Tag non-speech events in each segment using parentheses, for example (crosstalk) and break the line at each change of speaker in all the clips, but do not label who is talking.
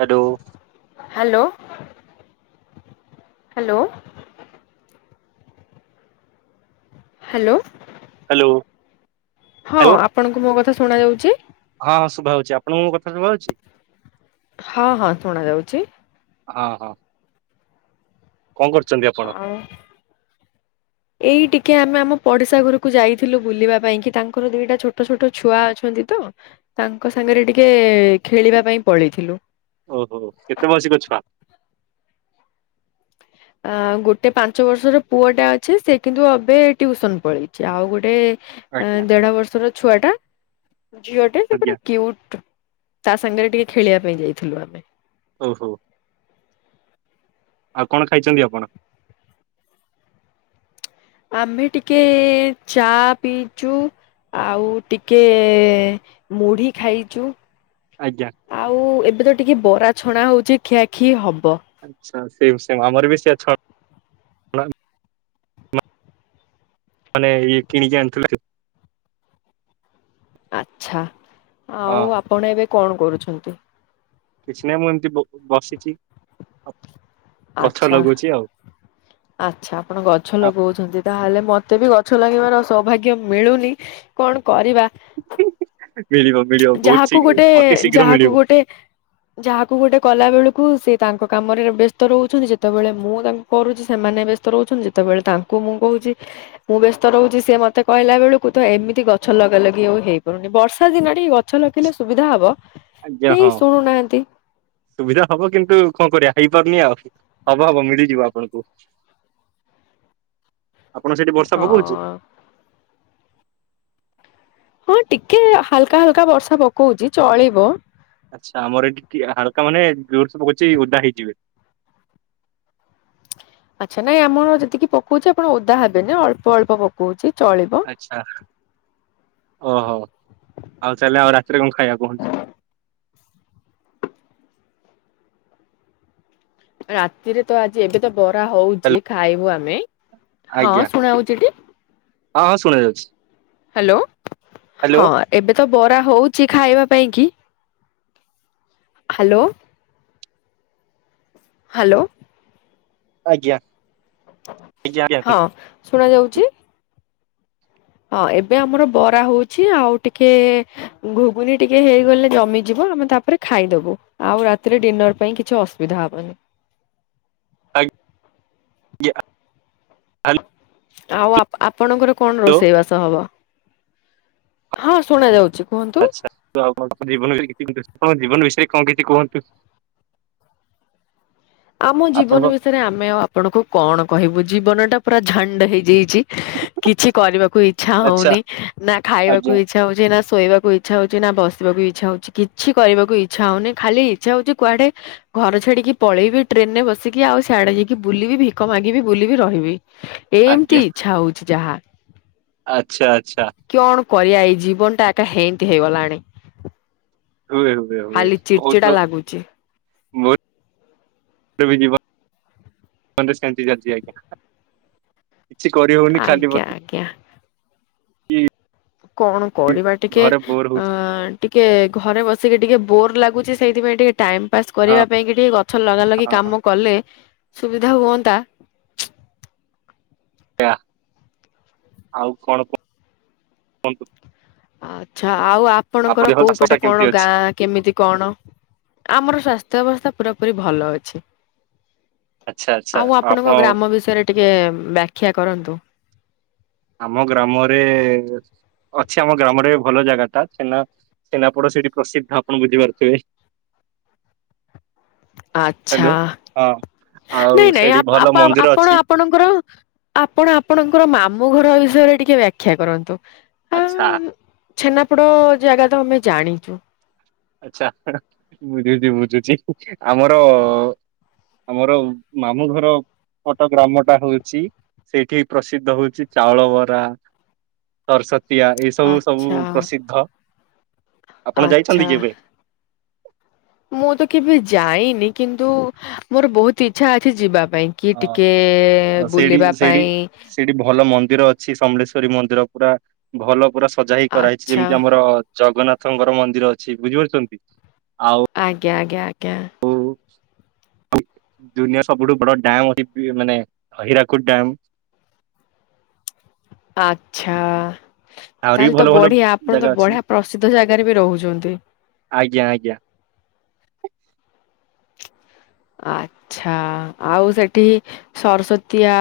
Hello.
Hello. Hello. Hello.
Hello.
ହଁ
hello
ଆପଣଙ୍କୁ ମୋ କଥା ଶୁଣା ଯାଉଛି?
ହଁ ହଁ ଶୁଭା ହଉଛି ଆପଣଙ୍କୁ ମୋ କଥା ଶୁଭା ହଉଛି?
ହଁ ହଁ ଶୁଣାଯାଉଛି।
ହଁ ହଁ। କଣ କରୁଛନ୍ତି ଆ
ଆଉ
ଆ
ଏଇ ଟିକେ ଆମେ ଆମ ପଡିଶା ଘରକୁ ଯାଇଥିଲୁ ବୁଲିବା ପାଇଁ କି ତାଙ୍କର ଦିଇଟା ଛୋଟ ଛୋଟ ଛୋଟ ଛୁଆ ଅଛନ୍ତି ତ ତାଙ୍କ ସାଙ୍ଗରେ ଟିକେ ଖେଳିବା ପାଇଁ ପଳେଇଥିଲୁ
ଓହୋ କେତେ ମାସିକ ଛୁଆ?
ଅଁ ଗୋଟେ ପାଞ୍ଚ ବର୍ଷର ପୁଅଟା ଅଛି ସେ କିନ୍ତୁ ଏବେ ଟ୍ୟୁସନ୍ ପଳେଇଛି ଆଉ ଗୋଟେ
ଆଜ୍ଞା
ଦେଢ ବର୍ଷର ଛୁଆ ଟା ଝିଅଟେ ସେ
ଆଜ୍ଞା
ପୁରା କ୍ଯୁଟ୍ ତା ସାଙ୍ଗରେ ଟିକେ ଖେଳିବା ପାଇଁ ଯାଇଥିଲୁ ଆମେ
ଓହୋ ଆଉ କଣ ଖାଇଚନ୍ତି ଆପଣ?
ଆମେ ଟିକେ ଚା ପିଇଚୁ ଆଉ ଟିକେ ମୁଢ଼ି ଖାଇଛୁ
ଆଜ୍ଞା।
ଆଉ ଏବେ ତ ଟିକେ ବରା ଛଣା ହଉଛି ଖିଆଖି ହବ
ଆଚ୍ଛା ସେମ୍ ସେମ୍ ଆମର ବି ସେ ଛ ମାନେ ଇଏ କିଣିକି ଆଣିଥିଲୁ
ଆଚ୍ଛା
ହଁ
ଆଉ ଆପଣ ଏବେ କଣ କରୁଛନ୍ତି?
କିଛି ନାହିଁ ମୁଁ ଏମିତି ବସିଚି।
ଆଚ୍ଛା।
ହ
ଆଚ୍ଛା ଆପଣ ଗଛ ଲଗଉଛନ୍ତି ତାହେଲେ ମତେ ବି ଗଛ ଲଗେଇବାର ସୌଭାଗ୍ୟ ମିଳୁନି। କଣ କରିବା?
ଆ ମିଳିବ ମିଳିବ। ବହୁତ
ଯାହାକୁ
ଶୀଘ୍ର
ଗୋଟେ
ଅତି ଶୀଘ୍ର ମିଳିବ
ଯାହାକୁ ଗୋ ଯାହାକୁ ଗୋଟେ କଲା ବେଳକୁ ସେ ତାଙ୍କ କାମରେ ବ୍ୟସ୍ତ ରହୁଛନ୍ତି ସେତେବେଳେ ମୁଁ ତା କରୁଚି ସେମାନେ ବ୍ୟସ୍ତ ରହୁଚନ୍ତି ଯେତେବେଳେ ତାଙ୍କୁ ମୁଁ କହୁଚି। ମୁଁ ବ୍ୟସ୍ତ ରହୁଚି, ସିଏ ମତେ କହିଲା ବେଳକୁ ତ ଏମିତି ଗଛ ଲଗା ଲଗି ଆଉ ହେଇପାରୁନି ବର୍ଷା ଦିନ ନାଇଁ ଗଛ ଲଗେଇଲେ ସୁବିଧା ହବ
ଆଜ୍ଞା
କେହି
ହଁ।
ଶୁଣୁନାହାନ୍ତି।
ସୁବିଧା ହବ କିନ୍ତୁ କଣ କରିବା ହେଇପାରୁନି ଆଉ। ହବ ହବ ମିଳିଯିବ ଆପଣଙ୍କୁ, ଆପଣ ସେଠି ବର୍ଷା ପକଉଚି?
ହଁ ହଁ ଟିକେ ହାଲକା ହାଲକା ବର୍ଷା ପକଉଚି ଚଳିବ।
ଆଚ୍ଛା ଆମର ଏଠି ହାଲକା ମାନେ ଜରସେ ପକାଉଛି ଓଦା ହେଇଯିବେ।
ଆଚ୍ଛା ନାଇଁ ଆମର ଯେତିକି ପକଉଛି ଆପଣ ଓଦା ହେବେନି ଅଳ୍ପ ଅଳ୍ପ ପକଉଚି ଚଳିବ।
ଆଚ୍ଛା ଓହୋ ଆଉ ଚାହଲେ ଆଉ ରାତିରେ କଣ ଖାଇବା କୁହନ୍ତୁ?
ରାତିରେ ତ ଆଜି ଏବେ ତ ବରା
ହ୍ୟାଲୋ
ହୋଉଚି ଖାଇବୁ ଆମେ। ହଁ
ଆଜ୍ଞା
ଶୁଣା ହଉଛି ଟି
ହଁ ହଁ ଶୁଣା ଯାଉଚି।
ହ୍ୟାଲୋ ହଁ ଏବେ ତ ବରା ହୋଉଚି ଖାଇବା ପାଇଁ କି। ହ୍ୟାଲୋ। ହ୍ୟାଲୋ।
ଆଜ୍ଞା। ଆଜ୍ଞା ଆଜ୍ଞା
ହଁ
କୁହନ୍ତୁ।
ଶୁଣା ଯାଉଚି। ହଁ ଏବେ ଆମର ବରା ହୋଉଚି ଆଉ ଟିକେ ଗୁଗୁନି ଟିକେ ହେଇଗଲେ ଜମିଯିବ ଆମେ ତାପରେ ଖାଇଦବୁ। ଆଉ ରାତିରେ ଡିନର ପାଇଁ କିଛି ଅସୁବିଧା ହବନି।
ଆଜ୍ଞ।
ଆଉ ଆପଣଙ୍କର କଣ
ହ୍ୟାଲୋ
ରୋଷେଇ ବାସ ହବ? ହଁ ଶୁଣା ଯାଉଚି।
ଆଚ୍ଛା ତୁ ଆପଣଙ୍କ ଜୀବନ ବିୟ କି ଆପଣଙ୍କ ଜୀବନ ବିଷୟରେ କଣ କିଛି କୁହନ୍ତୁ?
ଆମ ଜୀବନ
ଆପଣଙ୍କ
ବିଷୟରେ ଆମେ ଆଉ ଆପଣଙ୍କୁ କଣ କହିବୁ ଜୀବନ ଟା ପୁରା ଝଣ୍ଡ ହେଇଯାଇଚି। କିଛି କରିବାକୁ ଇଚ୍ଛା
ଆଚ୍ଛା
ହଉନି ନା ଖାଇବାକୁ
ଆଜ୍ଞା
ଇ ଇଚ୍ଛା ହୋଉଚି ନା ଶୋଇବାକୁ ଇଚ୍ଛା ହୋଉଚି, ନା ବସିବାକୁ ଇଚ୍ଛା ହୋଉଚି କିଛି କରିବାକୁ ଇଚ୍ଛା ହୋଉନି, ଖାଲି ଇଚ୍ଛା ହୋଉଚି କୁଆଡେ ଘର ଛାଡିକି ପଳେଇବି। ଟ୍ରେନ ରେ ବସିକି ଆଉ ସିଆଡେ ଯାଇକି ବୁଲିବି ଭିକ ମାଗିବି ବୁଲିବି ରହିବି।
ଆଜ୍ଞା
ଏମିତି ଇଚ୍ଛା ହୋଉଚି ଯାହା।
ଆଚ୍ଛା ଆଚ୍ଛା।
କିଅଣ କରିବା ଏଇ ଜୀବନ ଟା ଏକା ହେମିତି ହେଇଗଲାଣି।
ହୁଏ ହୁଏ ହୁଏ
ଖାଲି ଚିଡଚିଡା
ବହୁତ
ଲାଗୁଛି
ମ ବି ଯିବା ସେମିତି ଚାଲିଛି ଆଜ୍ଞା, କିଛି କରିହଉନି ଖାଲି
ଆଜ୍ଞା
ବ
ଆଜ୍ଞା। କଣ କରିବା ଟିକେ
ଘରେ ବୋର
ଅ
ହଉଛି
ଟିକେ ଘରେ ବସିକି ଟିକେ ବୋର୍ ଲାଗୁଚି ସେଇଥିପାଇଁ ଟିକେ ଟାଇମ ପାସ୍
ହଁ
କରିବା ପାଇଁ କି ଟିକେ ଗଛ ଲଗା ଲଗି
ହଁ ହଁ
କାମ କଲେ ସୁବିଧା ହୁଅନ୍ତା।
ଆ ଆଉ କଣ କ
ଆଛା ଆଉ
ଆପଣ
ଆପଣଙ୍କର
ଦେହ
କୋଉ
ସ୍ୱାସ୍ଥ୍ୟ
ପଟେ
କେମିତି
କଣ
ଅଛି?
ଗାଁ? କେମିତି କଣ ଆମର ସ୍ୱାସ୍ଥ୍ୟ ଅବସ୍ଥା ପୁରା ପୁରୀ ଭଲ ଅଛି।
ଆଚ୍ଛା ଆଚ୍ଛା।
ଆଉ
ଆପଣ
ଆପଣଙ୍କ ଗ୍ରାମ ବିଷୟରେ ଟିକେ ବ୍ୟାଖ୍ୟା କରନ୍ତୁ?
ଆମ ଗ୍ରାମରେ ଅଛି ଆମ ଗ୍ରାମରେ ଭଲ ଜାଗା ଟା ସେନା ଛେନାପୋଡ ସେଇଠି ପ୍ରସିଦ୍ଧ ଆପଣ ବୁଝିପାରୁଥିବେ।
ଆଚ୍ଛା
ହ୍ୟାଲୋ। ହଁ ଆଉ
ନାଇଁ ନାଇଁ
ସେଇଠି
ଆପ
ଭଲ
ଆପ
ମନ୍ଦିର
ଆପଣ
ଅଛି।
ଆପଣଙ୍କର ଆପଣ ଆପଣଙ୍କର ମାମୁଁ ଘର ବିଷୟରେ ଟିକେ ବ୍ୟାଖ୍ୟା କରନ୍ତୁ। ଆ
ଆଚ୍ଛା।
ଛେନାପୋଡ ଜାଗା ତ ଆମେ ଜାଣିଛୁ।
ଆଚ୍ଛା ବୁଝୁଛି ବୁଝୁଛି ଆମର ଆମର ମାମୁଁ ଘର ପଟ ଗ୍ରାମ ଟା ହଉଛି ସେଇଠି ପ୍ରସିଦ୍ଧ ହଉଛି ଚାଉଳ ବରା ସରସ୍ତିଆ ଏ ସବୁ ସବୁ
ଆଚ୍ଛା
ପ୍ରସିଦ୍ଧ ଆପଣ
ଆଚ୍ଛା
ଯାଇଛନ୍ତି କେବେ?
ମୁଁ ତ କେବେ ଯାଇନି କିନ୍ତୁ ମୋର ବହୁତ ଇଚ୍ଛା ଅଛି ଯିବା ପାଇଁ। କି
ହଁ
ଟିକେ
ଅ ସେଇଠି
ବୁଲିବା
ସେଇଠି
ପାଇଁ।
ସେଇଠି ଭଲ ମନ୍ଦିର ଅଛି ସମଲେଶ୍ୱରୀ ମନ୍ଦିର ପୁରା ଭଲ ପୁରା ସଜା ହେଇ କରାହେଇଛି
ଆଚ୍ଛା
ଯେମିତି ଆମର ଜଗନ୍ନାଥଙ୍କର ମନ୍ଦିର ଅଛି ବୁଝିପାରୁଛନ୍ତି ଆଉ
ଆଜ୍ଞା ଆଜ୍ଞା ଆଜ୍ଞା।
ଉ ଦୁନିଆ ସବୁଠୁ ବଡ ଡ୍ୟାମ ଅଛି ମାନେ ହିରାକୁଦ ଡ୍ୟାମ୍।
ଆଛା
ଆହୁରି ବି
ତାହେଲେ
ଭଲ
ତ
ଭଲ
ବଢିଆ ଆପଣ
ଜାଗା
ତ
ଅଛି
ବଢିଆ ପ୍ରସିଦ୍ଧ ଜାଗାରେ ବି ରହୁଛନ୍ତି।
ଆଜ୍ଞା ଆଜ୍ଞା।
ଆଚ୍ଛା ଆଉ ସେଠି ସରସତୀଆ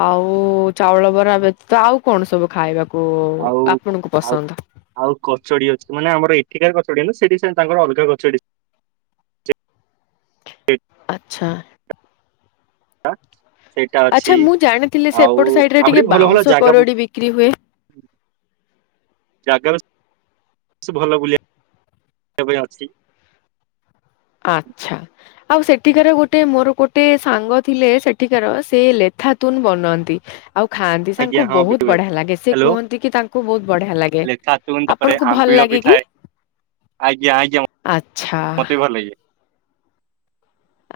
ଆଉ ଚାଉଳ ବରା ବ୍ୟତୀତ ଆଉ କଣ ସବୁ ଖାଇବାକୁ
ଆଉ
ଆପଣଙ୍କୁ
ଆଉ
ପସନ୍ଦ?
ଆଉ କଚୋଡି ଅଛି ମାନେ ଆମର ଏଠିକାର କଚୋଡି ନୁହ ସେଠି ସେ ତାଙ୍କର ଅଲଗା କଚୋଡି ଏ
ଆଚ୍ଛା।
ଆ ସେଇଟା ଅଛି
ଆଚ୍ଛା ମୁଁ ଜାଣିଥିଲି ସେପଟ
ଆଉ
ସାଇଡ ରେ ଟିକେ
ଆହୁରି ଭଲ ଭଲ
ବାଉଁଶ
ଜାଗା ବି
କରଡି ବିକ୍ରି ହୁଏ।
ହୁଁ। ଜାଗା ବି ସେ ଭଲ ବୁଲିବା ପାଇଁ ଅଛି।
ଆଚ୍ଛା। ଆଉ ସେଠିକାର ଗୋଟେ ମୋର ଗୋଟେ ସାଙ୍ଗ ଥିଲେ ସେଠିକାର ସେ ଲେଥାଥୁନ ବନନ୍ତି। ଆଉ ଖାଆନ୍ତି
ଆଜ୍ଞା
ତାଙ୍କୁ
ହଁ ବିଟୁ
ବହୁତ
ଭାଇ
ବଢିଆ ଲାଗେ ସେ
ହ୍ୟାଲୋ
କୁହନ୍ତି କି ତାଙ୍କୁ ବହୁତ ବଢିଆ ଲାଗେ।
ଶୁଣନ୍ତୁ ତାପରେ
ଆପଣଙ୍କୁ ଭଲ
ଆମ୍ବିଳ
ଲାଗେ
ବି
କି?
ଥାଏ ଆଜ୍ଞା ଆଜ୍ଞା
ଆଚ୍ଛା
ମତେ ବି ଭଲ ଲାଗେ।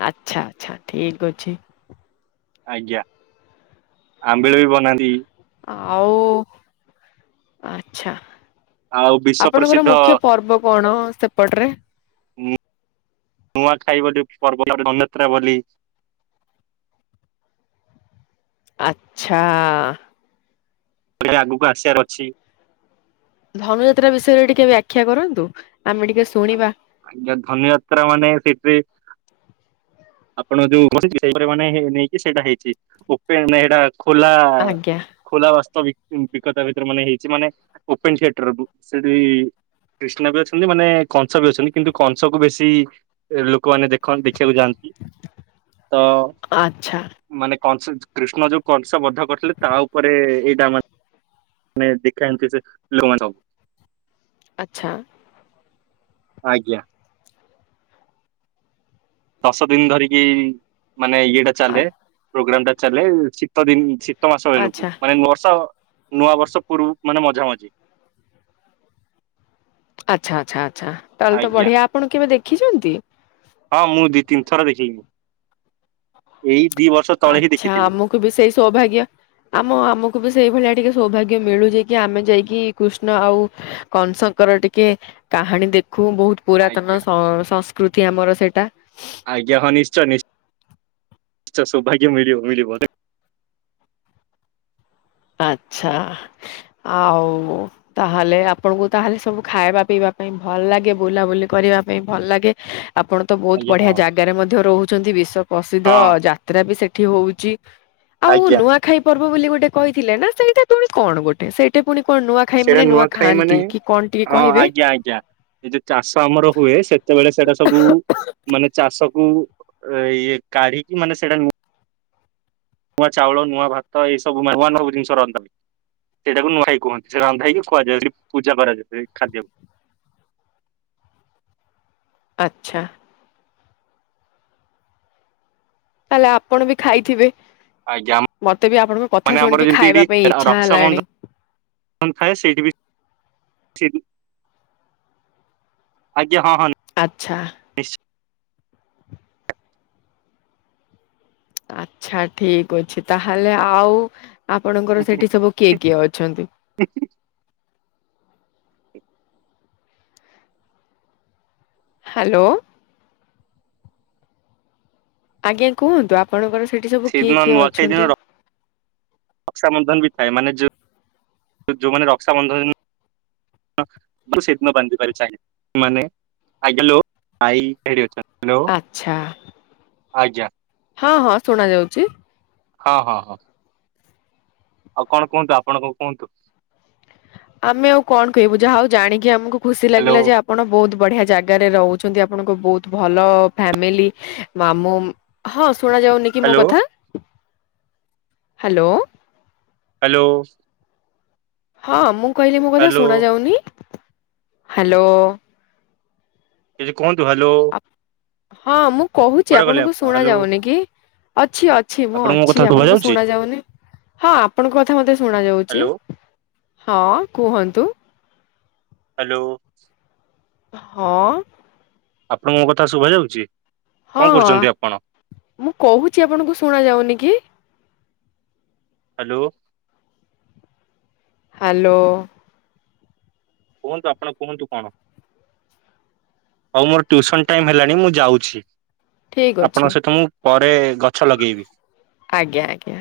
ଆଚ୍ଛା ଆଚ୍ଛା ଠିକ ଅଛି।
ଆଜ୍ଞା ଆମ୍ବିଳ ବି ବନାନ୍ତି।
ଆଉ ଆଚ୍ଛା
ଆଉ ବିଶ୍ଵ
ଆପଣଙ୍କର
ପ୍ରସିଦ୍ଧ
ମୁଖ୍ୟ ପର୍ବ କଣ ସେପଟରେ?
ନୂଆଖାଇ ବୋଲି ପର୍ବ (unintelligible) ଯାତ୍ରା ବୋଲି।
ଆଚ୍ଛା।
ଏଇ ଆଗକୁ ଆସିବାର ଅଛି।
ଧନୁଯାତ୍ରା ବିଷୟରେ ଟିକେ ବ୍ୟାଖ୍ୟା କରନ୍ତୁ ଆମେ ଟିକେ
ଆା
ଶୁଣିବା
ଆଜ୍ଞା ଧନୁଯାତ୍ରା ମାନେ ସେଥିରେ ଆପଣ ଯୋଉ ସେପ ମାନେ ନେଇକି ସେଇଟା ହେଇଛି ଓପେ ସେଇଟା ଖୋଲା
ଆଜ୍ଞା
ଖୋଲା ବାସ୍ତବ ବିକତା ଭିତରେ ମାନେ ହେଇଛି ମାନେ ଓପେନ ଥିଏଟର ସେଠି କ୍ରିଷ୍ଣା ବି ଅଛନ୍ତି ମାନେ କଂସ ବି ଅଛନ୍ତି କିନ୍ତୁ କଂସକୁ ବେଶୀ ଲୋକମାନେ ଦେଖନ ଦେଖିବାକୁ ଯାଆନ୍ତି ତ
ଆଚ୍ଛା
ମାନେ କଂସ କୃଷ୍ଣ ଯୋଉ କଂସ ବଧ କରିଥିଲେ ତା ଉପରେ ଏଇଟା ମାନେ ମାନେ ଦେଖା ଏମିତି ସେ ଲୋକମାନେ ସବ
ଆଚ୍ଛା।
ଆଜ୍ଞା। ଦଶ ଦିନ ଧରିକି ମାନେ ଇଏଟା ଚାଲେ
ଆ-
ପ୍ରୋଗ୍ରାମ ଟା ଚାଲେ ଶୀତ ଦିନ ଶି ଶିତ ମାସ
ଆଚ୍ଛା।
ବେଳକୁ ମାନେ ବର୍ଷ ନୂଆ ବର୍ଷ ପୂର୍ବ ମାନେ ମଝା ମଝି।
ଆଚ୍ଛା ଆଚ୍ଛା ଆଚ୍ଛା ତାହେଲେ ତ
ଆଜ୍ଞା
ବଢ଼ିଆ ଆପଣ କେବେ ଦେଖିଛନ୍ତି?
ହଁ ମୁଁ ଦି ତିନି ଥର ଦେଖେଇ ଏଇ ଦି ବର୍ଷ ତଳେ ହିଁ
ଆଚ୍ଛା
ଦେଖିଥିଲି।
ଆମକୁ ବି ସେଇ ସୌଭାଗ୍ୟ ଆମ ଆମକୁ ବି ସେଇ ଭଳିଆ ଟିକେ ସୌଭାଗ୍ୟ ମିଳୁଛି କି ଆମେ ଯାଇକି କୃଷ୍ଣ ଆଉ କଂସଙ୍କର ଟିକେ କାହାଣୀ ଦେଖୁ ବହୁତ ପୁରାତନ
ଆଜ୍ଞା
ସଂ ସଂସ୍କୃତି ଆମର ସେଇଟା।
ଆଜ୍ଞା ହଁ ନିଶ୍ଚୟ ନି ନିଶ୍ଚୟ ସୌଭାଗ୍ୟ ମିଳିବ ମିଳିବ।
ଆଚ୍ଛା ଆଉ ତାହେଲେ ଆପଣଙ୍କୁ ତାହେଲେ ସବୁ ଖାଇବା ପିଇବା ପାଇଁ ଭଲ ଲାଗେ ବୁଲାବୁଲି କରିବା ପାଇଁ ଭଲ ଲାଗେ ଆପଣ ତ ବହୁତ
ଆଜ୍ଞା
ବଢିଆ
ହଁ
ଜାଗାରେ ମଧ୍ୟ ରହୁଛନ୍ତି ବିଶ୍ଵ ପ୍ରସିଦ୍ଧ
ହଁ
ଯାତ୍ରା ବି ସେଠି ହଉଛି
ଆଜ୍ଞା।
ଖାଇ ପର୍ବ ବୋଲି ଗୋଟେ କହିଥିଲେ ନା ସେଇଟା ପୁଣି କଣ ଗୋଟେ ସେ ଟେ ପୁଣି କଣ ନୂଆ ଖାଇ
ସେଇଟା
ମାନେ ନୂଆ
ନୂଆଖାଇ
ଖାଆନ୍ତି
ମାନେ
କି କଣ ଟିକେ
ହଁ
କହିବେ?
ଆଜ୍ଞା ଆଜ୍ଞା ଏ ଯଉ ଚାଷ ଆମର ହୁଏ ସେତେବେଳେ ସେଇଟା ସବୁ ମାନେ ଚାଷକୁ ଇଏ କାଢିକି ମାନେ ସେଇଟା ନୂଆ ଚାଉଳ ନୂଆ ଭାତ ଏଇ ସବୁ ମାନ ନୂଆ ସବୁ ଜିନିଷ ରନ୍ଧା ସେଇଟାକୁ ନୂଆଖାଇ କୁହନ୍ତି ସେ ରାନ୍ଧା ହେକି ଖୁଆଯା ପୂଜା କରାଯାଏ ସେ ଖାଦ୍ୟକୁ।
ଆଚ୍ଛା। ତାହେଲେ ଆପଣ ବି ଖାଇଥିବେ?
ଆଜ୍ଞା ଆମ-
ମତେ ବି ଆପଣଙ୍କ କଥା
ମାନେ ଆମର
ଶୁଣିକି
ଯେମିତି
ଖାଇବା ପାଇଁ ଇଚ୍ଛା ହେଲାଣିଯ
ଖାଏ ସେଇଠି ବି ସେ ଆଜ୍ଞାଁ ହଁ ହନ୍।
ଆଚ୍ଛା। ଆଚ୍ଛା ଠିକ ଅଛି ତାହେଲେ ଆଉ ଆପଣଙ୍କର ସେଠି ସବୁ କିଏ କିଏ ଅଛନ୍ତି?
ଦେଖଛି
ହ୍ୟାଲୋ। ଆଜ୍ଞା କୁହନ୍ତୁ ଆପଣଙ୍କର ସେଇଠି ସବୁ କିଏ
ସେଇଦିନ
କିଏ ଅଛନ୍ତି?
ରକ୍ଷାାବନ୍ଧନ ବି ଥାଏ ମାନେ ଯୋଉ ଯୋଉମାନେ ରକ୍ଷାାବନ୍ଧନ ମୁଁ ସେଦିନ ବାନ୍ଧି ପାର ଚ (unintelligible) ମାନେ (unintelligible) ଆଇ ଏଠି ଅ ହାଲୋ
ଆଚ୍ଛା
ଆଜ୍ଞା।
ହଁ ହଁ ଶୁଣା ଯାଉଛି।
ହଁ ହଁ। ଆଉ କଣ କୁହନ୍ତୁ ଆପଣଙ୍କ କୁହନ୍ତୁ।
ଆମେ ଆଉ କଣ କହିବୁ ଯାହା ହଉ ଜାଣିକି ଆମକୁ ଖୁସି
ହ୍ୟାଲୋ
ଲାଗିଲା ଯେ ଆ ପଣ ବହୁତ ବଢିଆ ଜାଗାରେ ରହୁଛନ୍ତି ଆପଣଙ୍କ ବହୁତ ଭଲ ଫ୍ୟାମିଲି ମାମୁଁ ହଁ ଶୁଣ ଯାଉନି କି ମୋ
ହ୍ୟାଲୋ
କଥା? ହ୍ୟାଲୋ।
ହ୍ୟାଲୋ।
ହଁ ମୁଁ କହିଲି ମୋ କଥା
ହ୍ୟାଲୋ
ଶୁଣ ଯାଉନି? ହ୍ୟାଲୋ।
କିଛି କୁହନ୍ତୁ ହ୍ୟାଲୋ।
ହଁ ମୁଁ କହୁଛି
କୁଆଡେ ଗଲେ
ଆପଣଙ୍କୁ
ଆପଣ
ଶୁଣା
ହ୍ୟାଲୋ
ଯାଉନି କି? ଅଛି ଅଛି ମୁଁ
ଆପଣଙ୍କୁ ମୋ କଥା
ଅଛି
ଶୁଭା
ଆପଣଙ୍କୁ
ଯାଉଛି
ଶୁଣ ଯାଉନି। ହଁ ଆପଣଙ୍କ କଥା ମତେ ଶୁଣ ଯାଉଛି
ହ୍ୟାଲୋ
ହଁ କୁହନ୍ତୁ।
ହ୍ୟାଲୋ।
ହଁ।
ଆପଣଙ୍କୁ ମୋ କଥା ଶୁଭା ଯାଉଛି?
ହଁ
କଣ କରୁଛନ୍ତି ଆପଣ
ମୁଁ କହୁଛି ଆପଣଙ୍କୁ ଶୁଣା ଯାଉନି କି?
ହ୍ୟାଲୋ।
ହ୍ୟାଲୋ।
କୁହନ୍ତୁ ଆପଣ କୁହନ୍ତୁ କଣ। ହଉ ମୋର ଟ୍ୟୁସନ ଟାଇମ୍ ହେଲାଣି ଯାଉଛି।
ଠିକ ଅଛି
ଆପଣଙ୍କ ସହିତ ମୁଁ ପରେ ଗଛ ଲଗେଇବି।
ଆଜ୍ଞା ଆଜ୍ଞା।